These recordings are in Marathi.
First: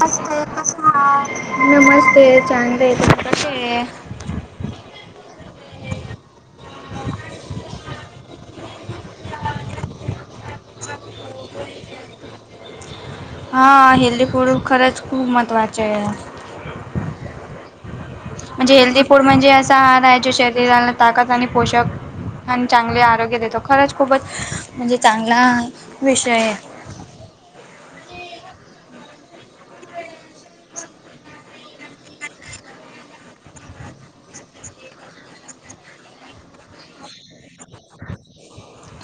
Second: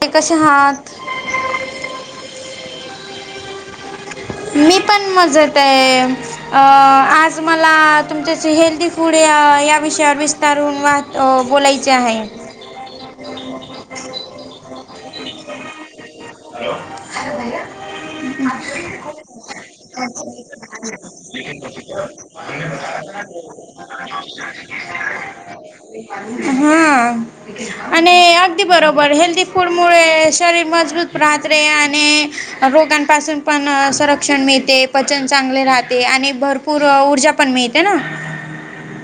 ते कसे हात आहात? नमस्ते चां र क मी पण मजत ये अ आज मला तुमच्या हेल्थी फूड या विषयावर विस्तारून वा त बोलायचे आहे हा हेली फूड खरंच खूप महत्त्वाचं आहे अ नाही काय तर म्हणजे हेल्दी फूड म्हणजे असा आहार आहे जो आवाज शरीराला ताकद आणि येत पोषक आणि चांगले आरोग्य देतो खरंच खूपच म्हणजे चांगला विषय आहे. हाय हा आणि अगदी बरोबर हेल्थी फूड मुळे शरीर मजबूत हते आणि रोगांपासून पण संरक्षण मिळते पचन चांगले राहते आणि भरपूर पूर ऊर्जा पण मिळते ना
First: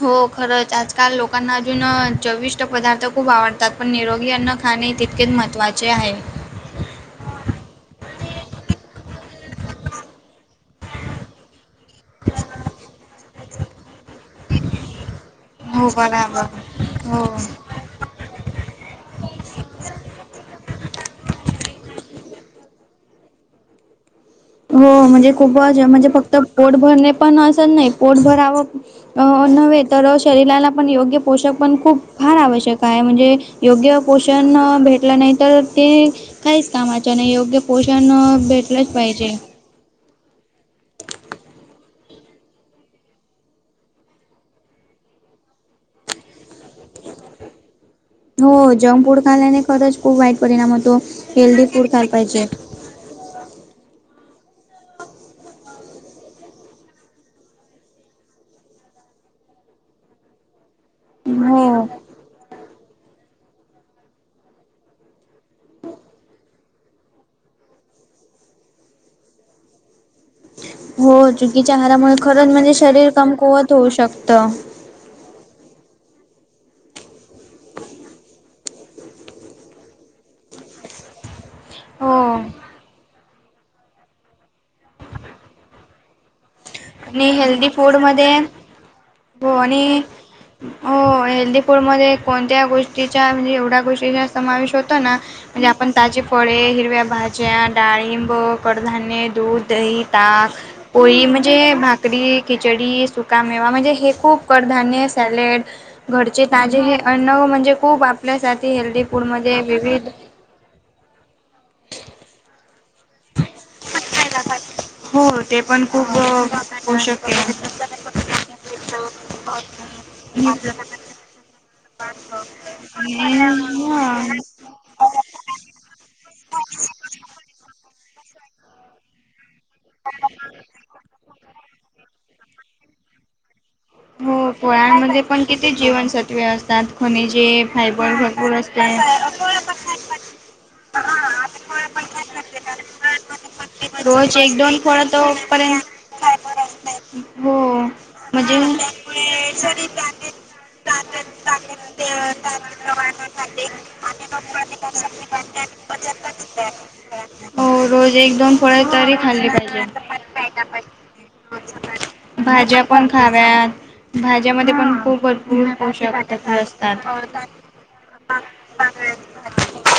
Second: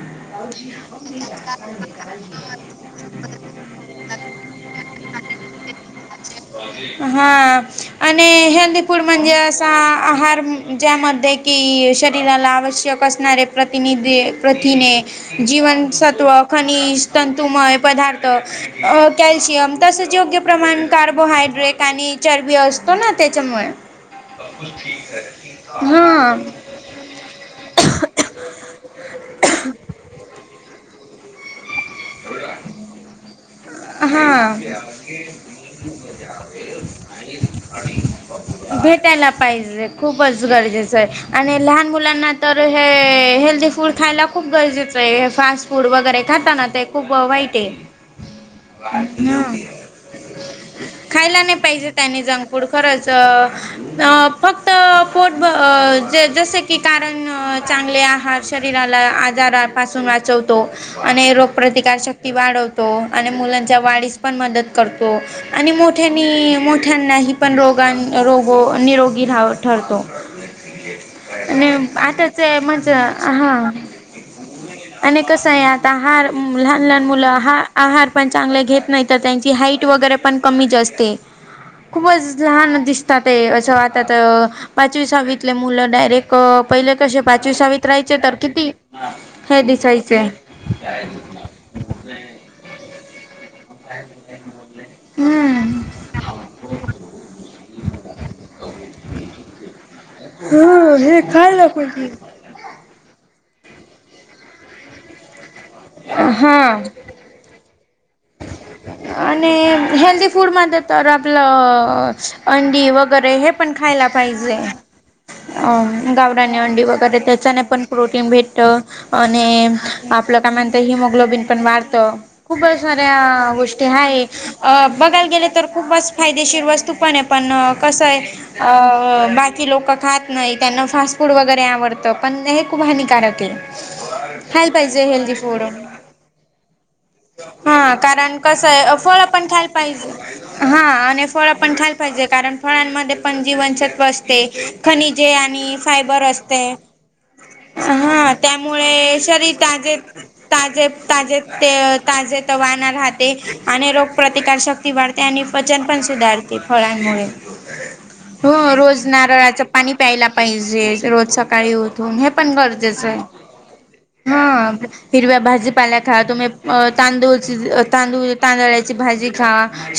हो खरंच आजकाल लोकांना अजून चविष्ट पदार्थ खूप आवडतात पण निरोगीना खाणे तितके महत्चे आहे हा आणि हेल्दी फूड म्हणजे असा आहार ज्या मध्ये कि शरीराला आवश्यक असणारे प्रतिनिधी प्रथिने हो जीवनसत्व बराबर खनिज हो. तंतुमय पदार्थ अ कॅल्शियम तसंच योग्य प्रमाण कार्बोहायड्रेट आणि चरबी असतो ना त्याच्यामुळे हो म्हणजे खूपच म्हणजे फक्त हां पोट भरणे पण असं नाही पोट भरावं. अं नव्हे तर शरीराला पण योग्य पोषक पण खूप. फार आवश्यक आहे म्हणजे योग्य पोषण हां भेटलं नाही तर ते. काहीच कामाच्यां नाही योग्य पोषण भेटलंच पाहिजे. खूपच गरजेचं आहे आणि लहान मुलांना तर हे हेल्थी फूड खायला खूप गरजेचं आहे फास्ट.. फूड वगैरे खाता ना ते खूप वाईट आहे. हो जंक फूड हां खाल्ल्याने खरंच खूप वाईट परिणाम होतो खायला नाही हेल्दीी पाहिजे फूड खायला त्याने पाहिजे. जंक फूड खरंच. अ फक्त पोट जसे की कारण चांगले आहात. शरीराला आजारापासून वाचवतो आणि रो हो शक्ती वाढवतो आणि मुलांच्या वाढीस पण मदत करतो. आणि मोठ्यांनी मोठ्यांनाही पण रोगां रोगो निरोगी रा ठरतो. हो आणि चुकीच्या आहारामुळे आताच खरंच म्हणजे मज शरीर हा कमकुवत होऊ शकतं. आणि कसं आहे आता हार. लहान लहान मुलं आ आहार पण चांगले घेत नाही तर त्यांची हाईट वगैरे पण कमीच असते. हो खूपच लहान दिसत. ते असं आता पाचवीसावीतले मुलं डायरेक्ट. पहिले कसे आणि पाचवी हेल्दी सावीत फूड राहायचे तर मध्ये किती हो हे आणि दिसायचे. हो हेल्दी फूडमध्ये कोणत्या गोष्टीचा म्हणजे एवढ्या गोष्टीचा समावेश होतो ना. म्हणजे हम्म आपण ताजी फळे हिरव्या भाज्या डाळिंब कडधान्य दूध दही ताक. हा हे होळी मि. खायला पाहिजे. खिचडी सुका मेवा म्हणजे हे खूप कडधान्य सॅलेड घरचे हा ताजे. अन्न म्हणजे खूप आपल्यासाठी हेल्दी फूडमध्ये विविध. फूड मध्ये तर आपलं अंडीी वगैरे हे पण खायला पाहिजे. हो ते अ पण खूप गावडने अंडी वगैरे पोषक आहे. त्याच्याने पण प्रोटीन भेटत. आणि आपलं काय म्हणत हिमोग्लोबिन पण वाढतं खूपचऱ्या. हे हा बघायला गेले तर खूपच फायदेशीर वस्तू पण आहे पण. स आहे बा लोक खात नाही त्यांना फास् फूड वगर. आवडतं पण हे खूप हानिकारक आहे. हो खायला पाहिजे पोळ्यांमध्ये हेल्दी पण फूड किती जीवनसत्वे असतात. खनिजे हा फायब कारण कसं आहे फळं पण खायला पाहिजे हां आणि फळं पण खायला पाहिजे कारण फळांमध्ये. पण जीवनसत्व रोज असते एक दोन फळ तो खनिजे आणि पर्यंत फायबर असते. हो हा म्हणजे त्यामुळे शरीर ताजे तजे ताजे. ते ताजे त वाना राहते. आणि रोग प्रप्रतिकारशक्ती वाढते आणि वचन पण सुधारते फळांमुळे. हो रोज एकदम. हो रोज नारळाचं पाणी प्यायला पाहिजे. रोज सकाळी उठून हे पण भाज्या पण गरजेचं आहे. खाव्यात हा भाज्यामध्ये पण खूप हिरव्या भरपूर भाजीपाला पोषक खा तुम्ही तत्व असतात. तांदूळची. तांदूळ तांदळाची भाजी खा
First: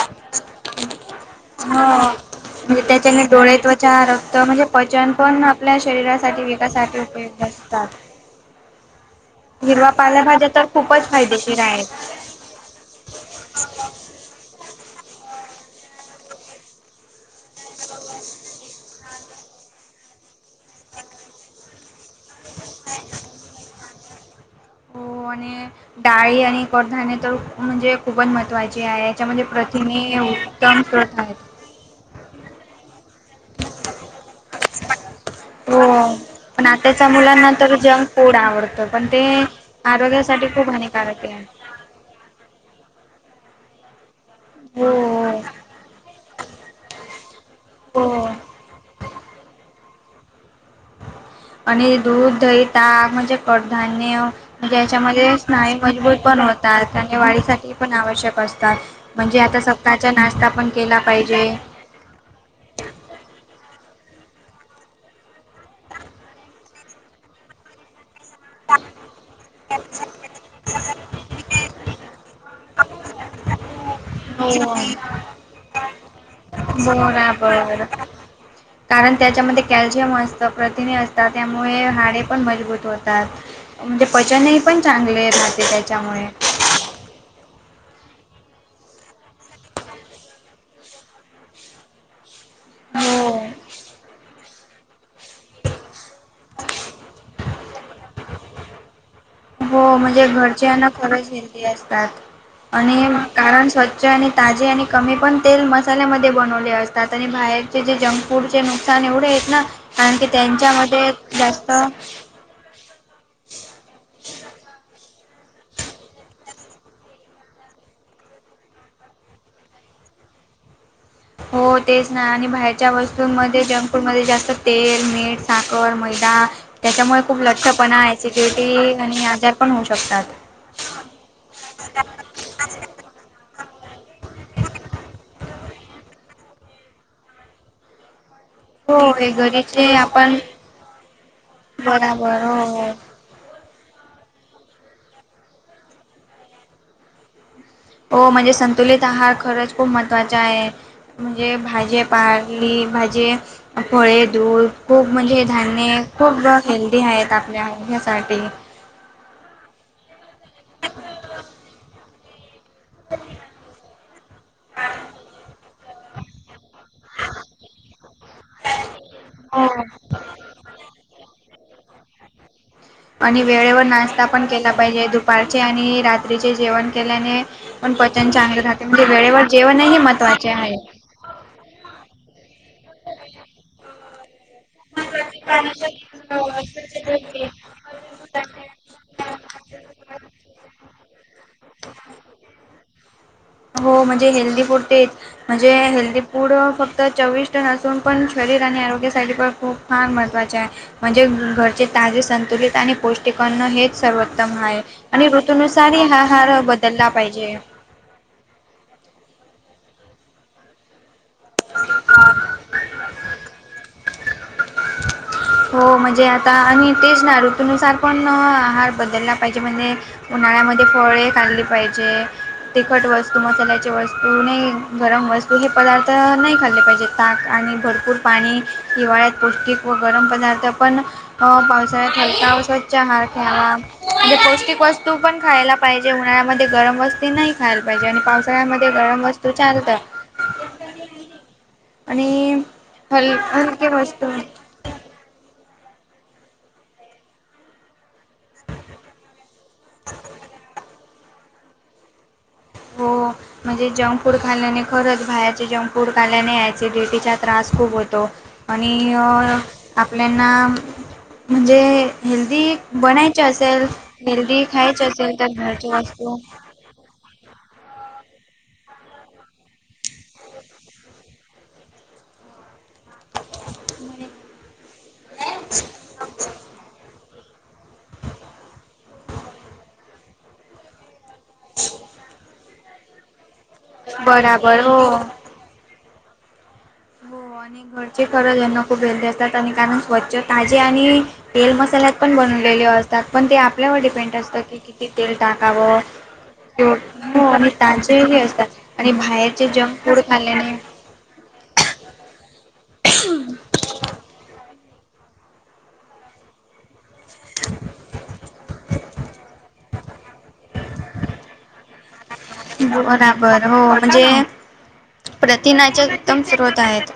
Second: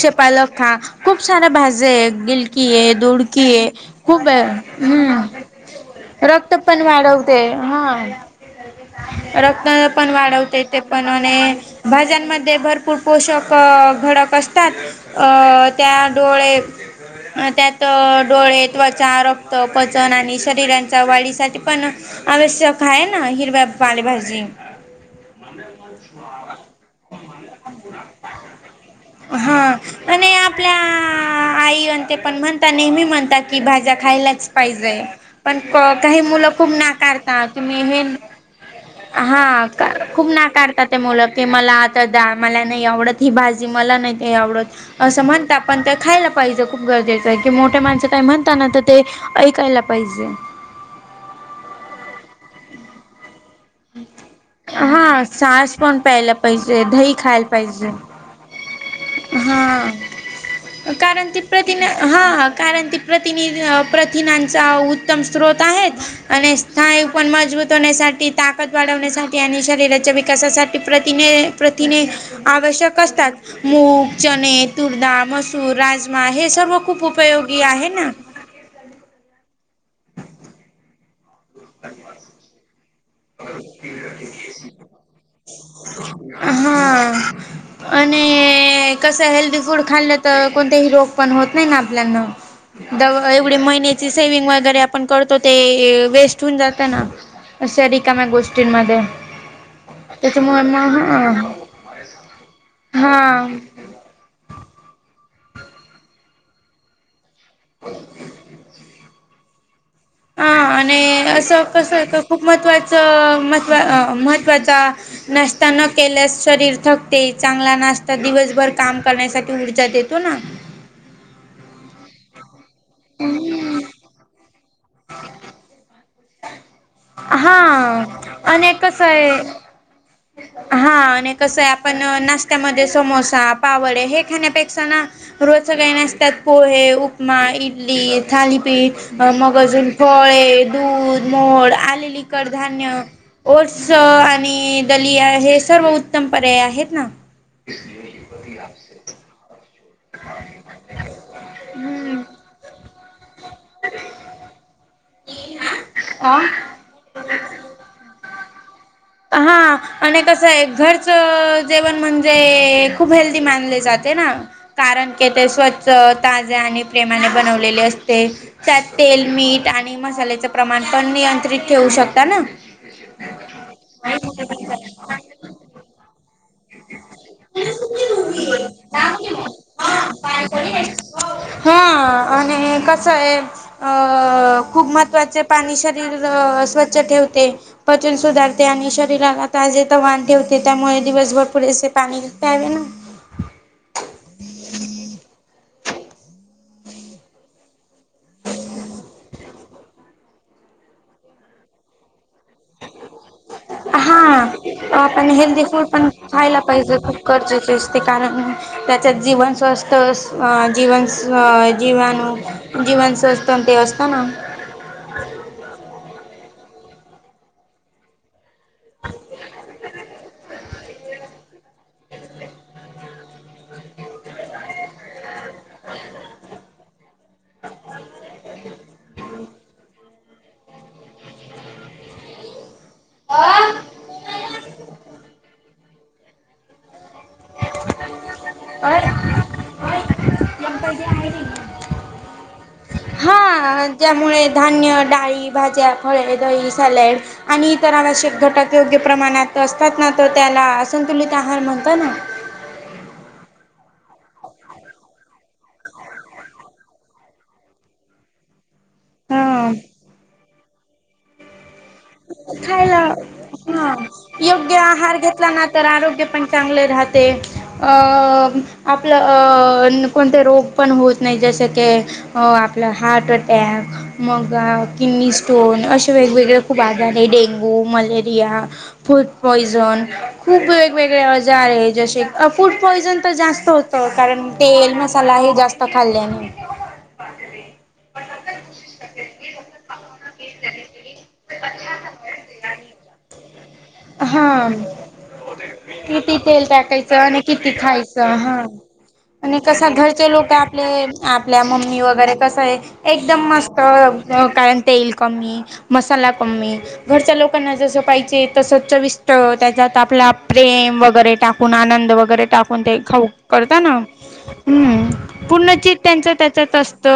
शेपाल खा खूप साऱ्या भाजे गिलकी म्हणजे आहे दुड. त्याच्याने कि डोळे त्वचा खूप रक्त म्हणजे पचन हम् पण आपल्या शरीरासाठी रक्त पण विकासाठी वाढवते. उपयुक्त हा. असतात. रक्त हिरवा पण पालेभाज्या वाढवते तर ते पण खूपच आणि फायदेशीर आहेत. भाज्यांमध्ये भरपूर. कुरपोषक घडक असतात. अ त्या डोळे. त्यात डोळे त्वचा रक्त पचन आणि शरीरांच्या वाढीसाठी. पण आवश्यक खाय ना हिरवा्या पालेभाजी. हो आणि डाळी आणि आणि करध तर. म्हणजे खूपच महत्त्वाची आहे. याच्यामध्ये हा प्रथिमे आणि आपल्या उत्तम प्रकारे आहेत. आई आणि ते पण म्हणता नेहमी म्हणता की भाज्या खायलाच पाहिजेय. पण हो काही मुलं पण खूप आताच्या नाकारता मुलांना तर तुम्ही हे जंक फूड आवडतं पण ते हा. खूप आरोग्यासाठी नाकारतात ते मुलं हानिकारक आहे. की मला डळ मला नाही आवडत. ही भाजी मला नाही आवडत हो असं म्हणत पण खायला पाहिजे खूप गरजेचं आहे. की मोठे माणसं काही हो. म्हणताना तर ते ऐकायला पाहिजे आणि दूध दही ताक म्हणजे कडधान्य म्हणजे हा याच्यामध्ये सास स्नायू मजबूत प्यायला पण पाहिजे होतात दही आणि खायला वाढीसाठी पाहिजे पण आवश्यक त म्हणजे आता हा सकाळचा नाश्ता पण केला कारण ती पाहिजे. प्रथिन हां कारण ती प्रतिनि प्रथिनांचा उत्तम स्रोत आहेत आणि स्थाय पण मजबूत होण्यासाठी ताकद वाढवण्यासाठी आणि शरीराच्या विकासासाठी प्रतिने प्रथिने आवश्यक असतात. म चणे तूर डाळ मसूर राजमा हे सर्व खूप उपयोगी बराबर आहे. ना कारण त्याच्यामध्ये कॅल्शियम असत प्रथिने असतात. त्यामुळे हाडे पण मजबूत होतात. म्हणजे पचनही पण चांगले राहते त्याच्यामुळे हां आणि कसं हेल्दी फूड खाल्लं तर कोणतेही रोग पण होत नाही ना आपल्यान हो एवढी महिन्याची सेविंग वगैरे आपण करतो. ते वेस्ट होऊन जात ना असे रिकाम्या गोष्टींमध्ये हो म्हणजे त्याच्यामुळे घरच्याना मग अन्न खरंच हा हेल्दी असतात असतात आणि हा. कारण स्वछ आणि ताजी आणि कमी पण तेल मसाल्यामध्ये बनवले असते आ आणि बाहेरचे जे जंक फूडचे नुकसान एवढे आहेत. ना कारण की हा त्यांच्यामध्ये आणि असं जास्त कसं आहे का खूप महत्त्वाचं महत्त् महत्त्वाचा नाश्ता न केल्यास शरीर थकते. चांगला नाशता दिवसभर काम करण्यासाठी ऊर्जा देतो. ना हो तेच नाही. आणि बाहेर च्या वस्तूंमध्ये जंक फूडमध्ये जास्त तेल, मीठ, साखर मैदा, त्याच्यामुळे खूप हा लठ्ठपणा सिडिटी कसं आणि आहे आजार पण होऊ शकतात हा आणि कसं आहे. आपण नाशत्यामध्ये समोसा पावळे हे खाण्यापेक्षा ना रोज सकाळी नाष्ट्यात पोहे, उपमा, इडली, थाली, हो हे मग अजून घरीचे आपण फळे, दूध, मोड, आलेली बराबर हो हो. कडधान्य ओट्स आणि दलिया हे सर्व उत्तम पर्याय आहेत. ना हो म्हणजे संतुलित आहार खरंच खूप महत्त्वाचा आहे. म्हणजे भाजी पारली भाजी फळे दूध खूप म्हणजे धान्य आ खूप हेल्दी आहेत आपल्या ह्यासाठी हा आणि कसं आहे घरच जेवण म्हणजे खूप हेल्दी मानले जाते ना कारण क ते स्वच ताजे आणि प्रेमाने बनवलेले असते त्यात तेल हो. मीठ आणि मसाल्याच प्रमाणपण नियंत्रित ठेवू शकता ना आणि वेळेवर नाश्ता पण केला पाहिजे दुपारचे आणि रात्रीचे जेवण केल्याने पण पचन चांगले राहते म्हणजे वेळेवर जेवणही महत्वाचे आहे. हा आणि कस आहे अ खूप महत्वाचे पाणी शरीर स्वच्छ ठेवते. पचन सुधारते आणि शरीराला ताजे तर वान ठेवते त्यामुळे दिवसभर े पाणी घवे ना हो म्हणजे हेल्दी फूड ते म्हणजे हेल्दी फूड फक्त चोवीस टन असून पण शरीर आणि आरोग्य साइड खूप फार महत्त्वाचे आहे म्हणजे घरचे ताजे संतुलित आणि पोष्ट ठिकाण हेच हा सर्वोत्तम ह आहे आणि आपण हेल्दी फूड ऋतनुसार ह हा हार बदलला पाहिजे ते कारण त्याच्यात जीवन स्वस्थ जीवन स् जीवान जीवन स्वस्थ तेवस्तना हो म्हणजे आता आणि तेच ना ऋतनुसार पण हार बदलला पाहिजे म्हणजे उन्हाळ्यामध्ये म फळे खाल्ली पाहिजे तिखट वस्तू मसाल्याची वस्तू नाही गरम वस्तू हे पदार्थ नाही खाल्ले पाहिजेत. ताक आणि भरपूर पाणी हिवाळ्यात पौष्टिक व गरम पदार्थ पण पावसालूट हलका स्वच्छ आहार ख्यायला म्हणजे पौष्टिक वस्तू तू पण खायला पाहिजे. उन्हाळ्यामध्ये गरम असते नाही. खायला पाहिजे आणि पावसाळ्यामध्ये गरम वस्तू चालतात. आणि हा वस्तू त्यामुळे धा न्य, डाळी, भाज्या, फळे, दही, सॅलड आणि इतर आवश्यक घटक योग्य प्रमाणात असतात ना. तर त्याला संतुलित आहार म्हणतात ना. हो म्हणजे जंक फूड खाल्ल्याने. खरंच, बाहेरचे जंक फूड खाल्ल्याने ऍसिडिटीचा त्रास खूप होतो. आणि हा आपल्याना म्हणजे, हेल्दी खायला बनायचे असेल हा. हेल्दी योग्य खायची आहार असेल घेतला ना तर घरची आरोग्य वस्तू पण चांगले राह ते. अ आपलं अ कोणते रोग पण होत नाही. जस की, आपलं हार्ट अटॅक मग किडनी स्टोन अशे वेगवेगळे खूप आ डेंग्यू, मलेरिया, फूड पॉयझन खूप वेगवेगळ्या ज्या जसे फूड पॉयझन तर जास्त होत. कारण बराबर तेल, हो मसाला हे जास्त खाल्ल्याने. हो आणि घरचे खरच यांना कुठे येतात आणि कारण स्वच्छ ताजे आणि तेल, मसाल्यात पण बनवलेले असतात. पण ते आपल्यावर डिपेंड हा असतं, की किती तेल टाकावं. किती तेल टाकायचं हो आणि किती ताजे खायचं हे हा असतात. आणि बाहेरचे कसं जंक फूड घरचे लोक खाल्याने. आपले आपल्या मम्मी वगैरे कसं आहे. एकदम मस्त कारण ते ल कमी, मसाला कमी घरच्या लोकांना जसं पाहिजे. चव चविष्ट त्याच्यात आपला प्रेम वगैरे टाकून. आनंद वगैरे टाकून ते खाऊ बराबर हो करताना म्हणजे पूर्ण चित्त प्रथिनाचे त्यांचं उत्तम त्याच्यात स्रोत आहेत. असत.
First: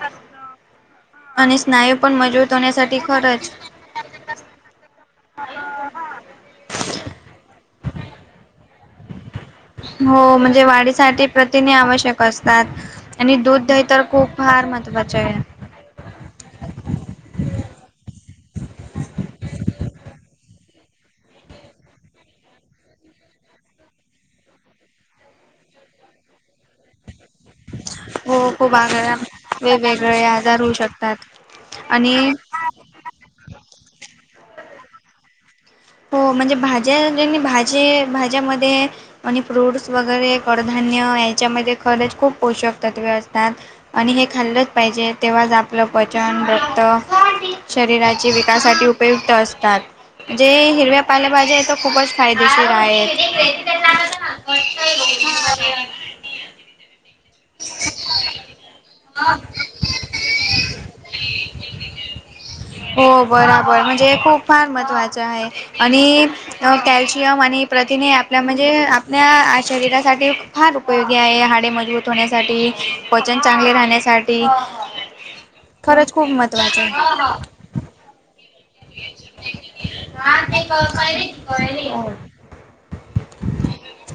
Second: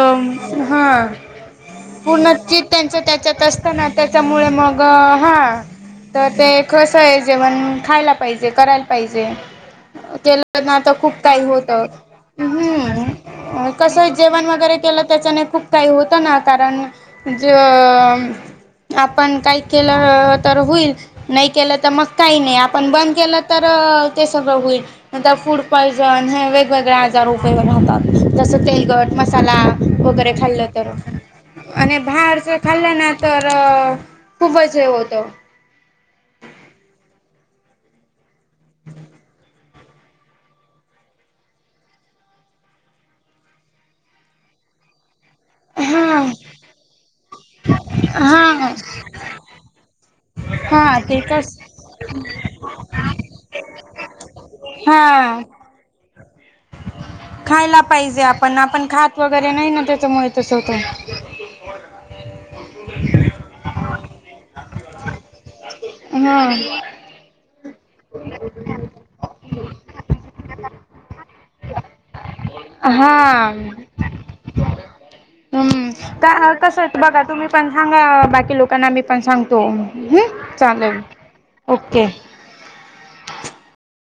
हा, आणि स्नायू पण पूर्ण मजबूत चित्त त्यांच होण्यासाठी त्याच्यात खरंच आस त ना त्याच्यामुळे मग हा, तर ते कसं आहे. जेवण खायला पाहिजे करायला पाहिजे. हो केलं म्हणजे ना तर खूप वाढीसाठी काही होत. प्रथिने आवश्यक असतात. आणि दूध हम दही कस तर खूप जेवण फार वगैरे केलं. महत्त्वाचे आहे. त्याच्याने खूप काही होतं ना कारण ज आपण काही केलं तर होईल. नाही केलं तर मग काही नाही. आपण बंद केलं तर ते सगळं होईल. नंतर फूड पॉयझन हे वेगवेगळ्या दुरुपयोग राहतात. हो जस खूप आग तेलगट मसाला वेगवेगळे वगैरे आजार खाल्लं होऊ तर, शकतात आणि बाहेरच खाल्लं ना तर खूपच हे होतं. हो, म्हणजे भाज्या ज्यानी भाजे भाज्यामध्ये आणि फ्रूट्स वगैरे कडधान्य याच्यामध्ये खरच खूप पोषक तत्व असतात. आणि हे खाल्लंच पाहिजे. तेव्हा, आपलं पच, हा रक्त, शरीराची हा विकासासाठी उपयुक्त असतात. ते हा हिरव्या ते पालेभाज्या कस आहेत. तो खूपच फायदेशीर आहेत. हा खायला पाहिजे. आपण आपण खात वगैरे नाही ना, त्याच्यामुळे तस होतंय. हो, बरोबर म्हणजे हे खूप फार महत्वाच आहे. आणि हा कॅल्शियम आणि प्रथिने आपल्या म्हणजे आपल्या शरीरासाठी फार उपयोगी आहे. हाडे मजबूत होण्यासाठी. हा, पचन चांगले राहण्यासाठी हम् खरंच खूप का महत्त्वाचं कसाय आहे. बघा तुम्ही पण, सांगा बाकी लोकांना मी पण सांगतो. हम, चालेल ओके. हो.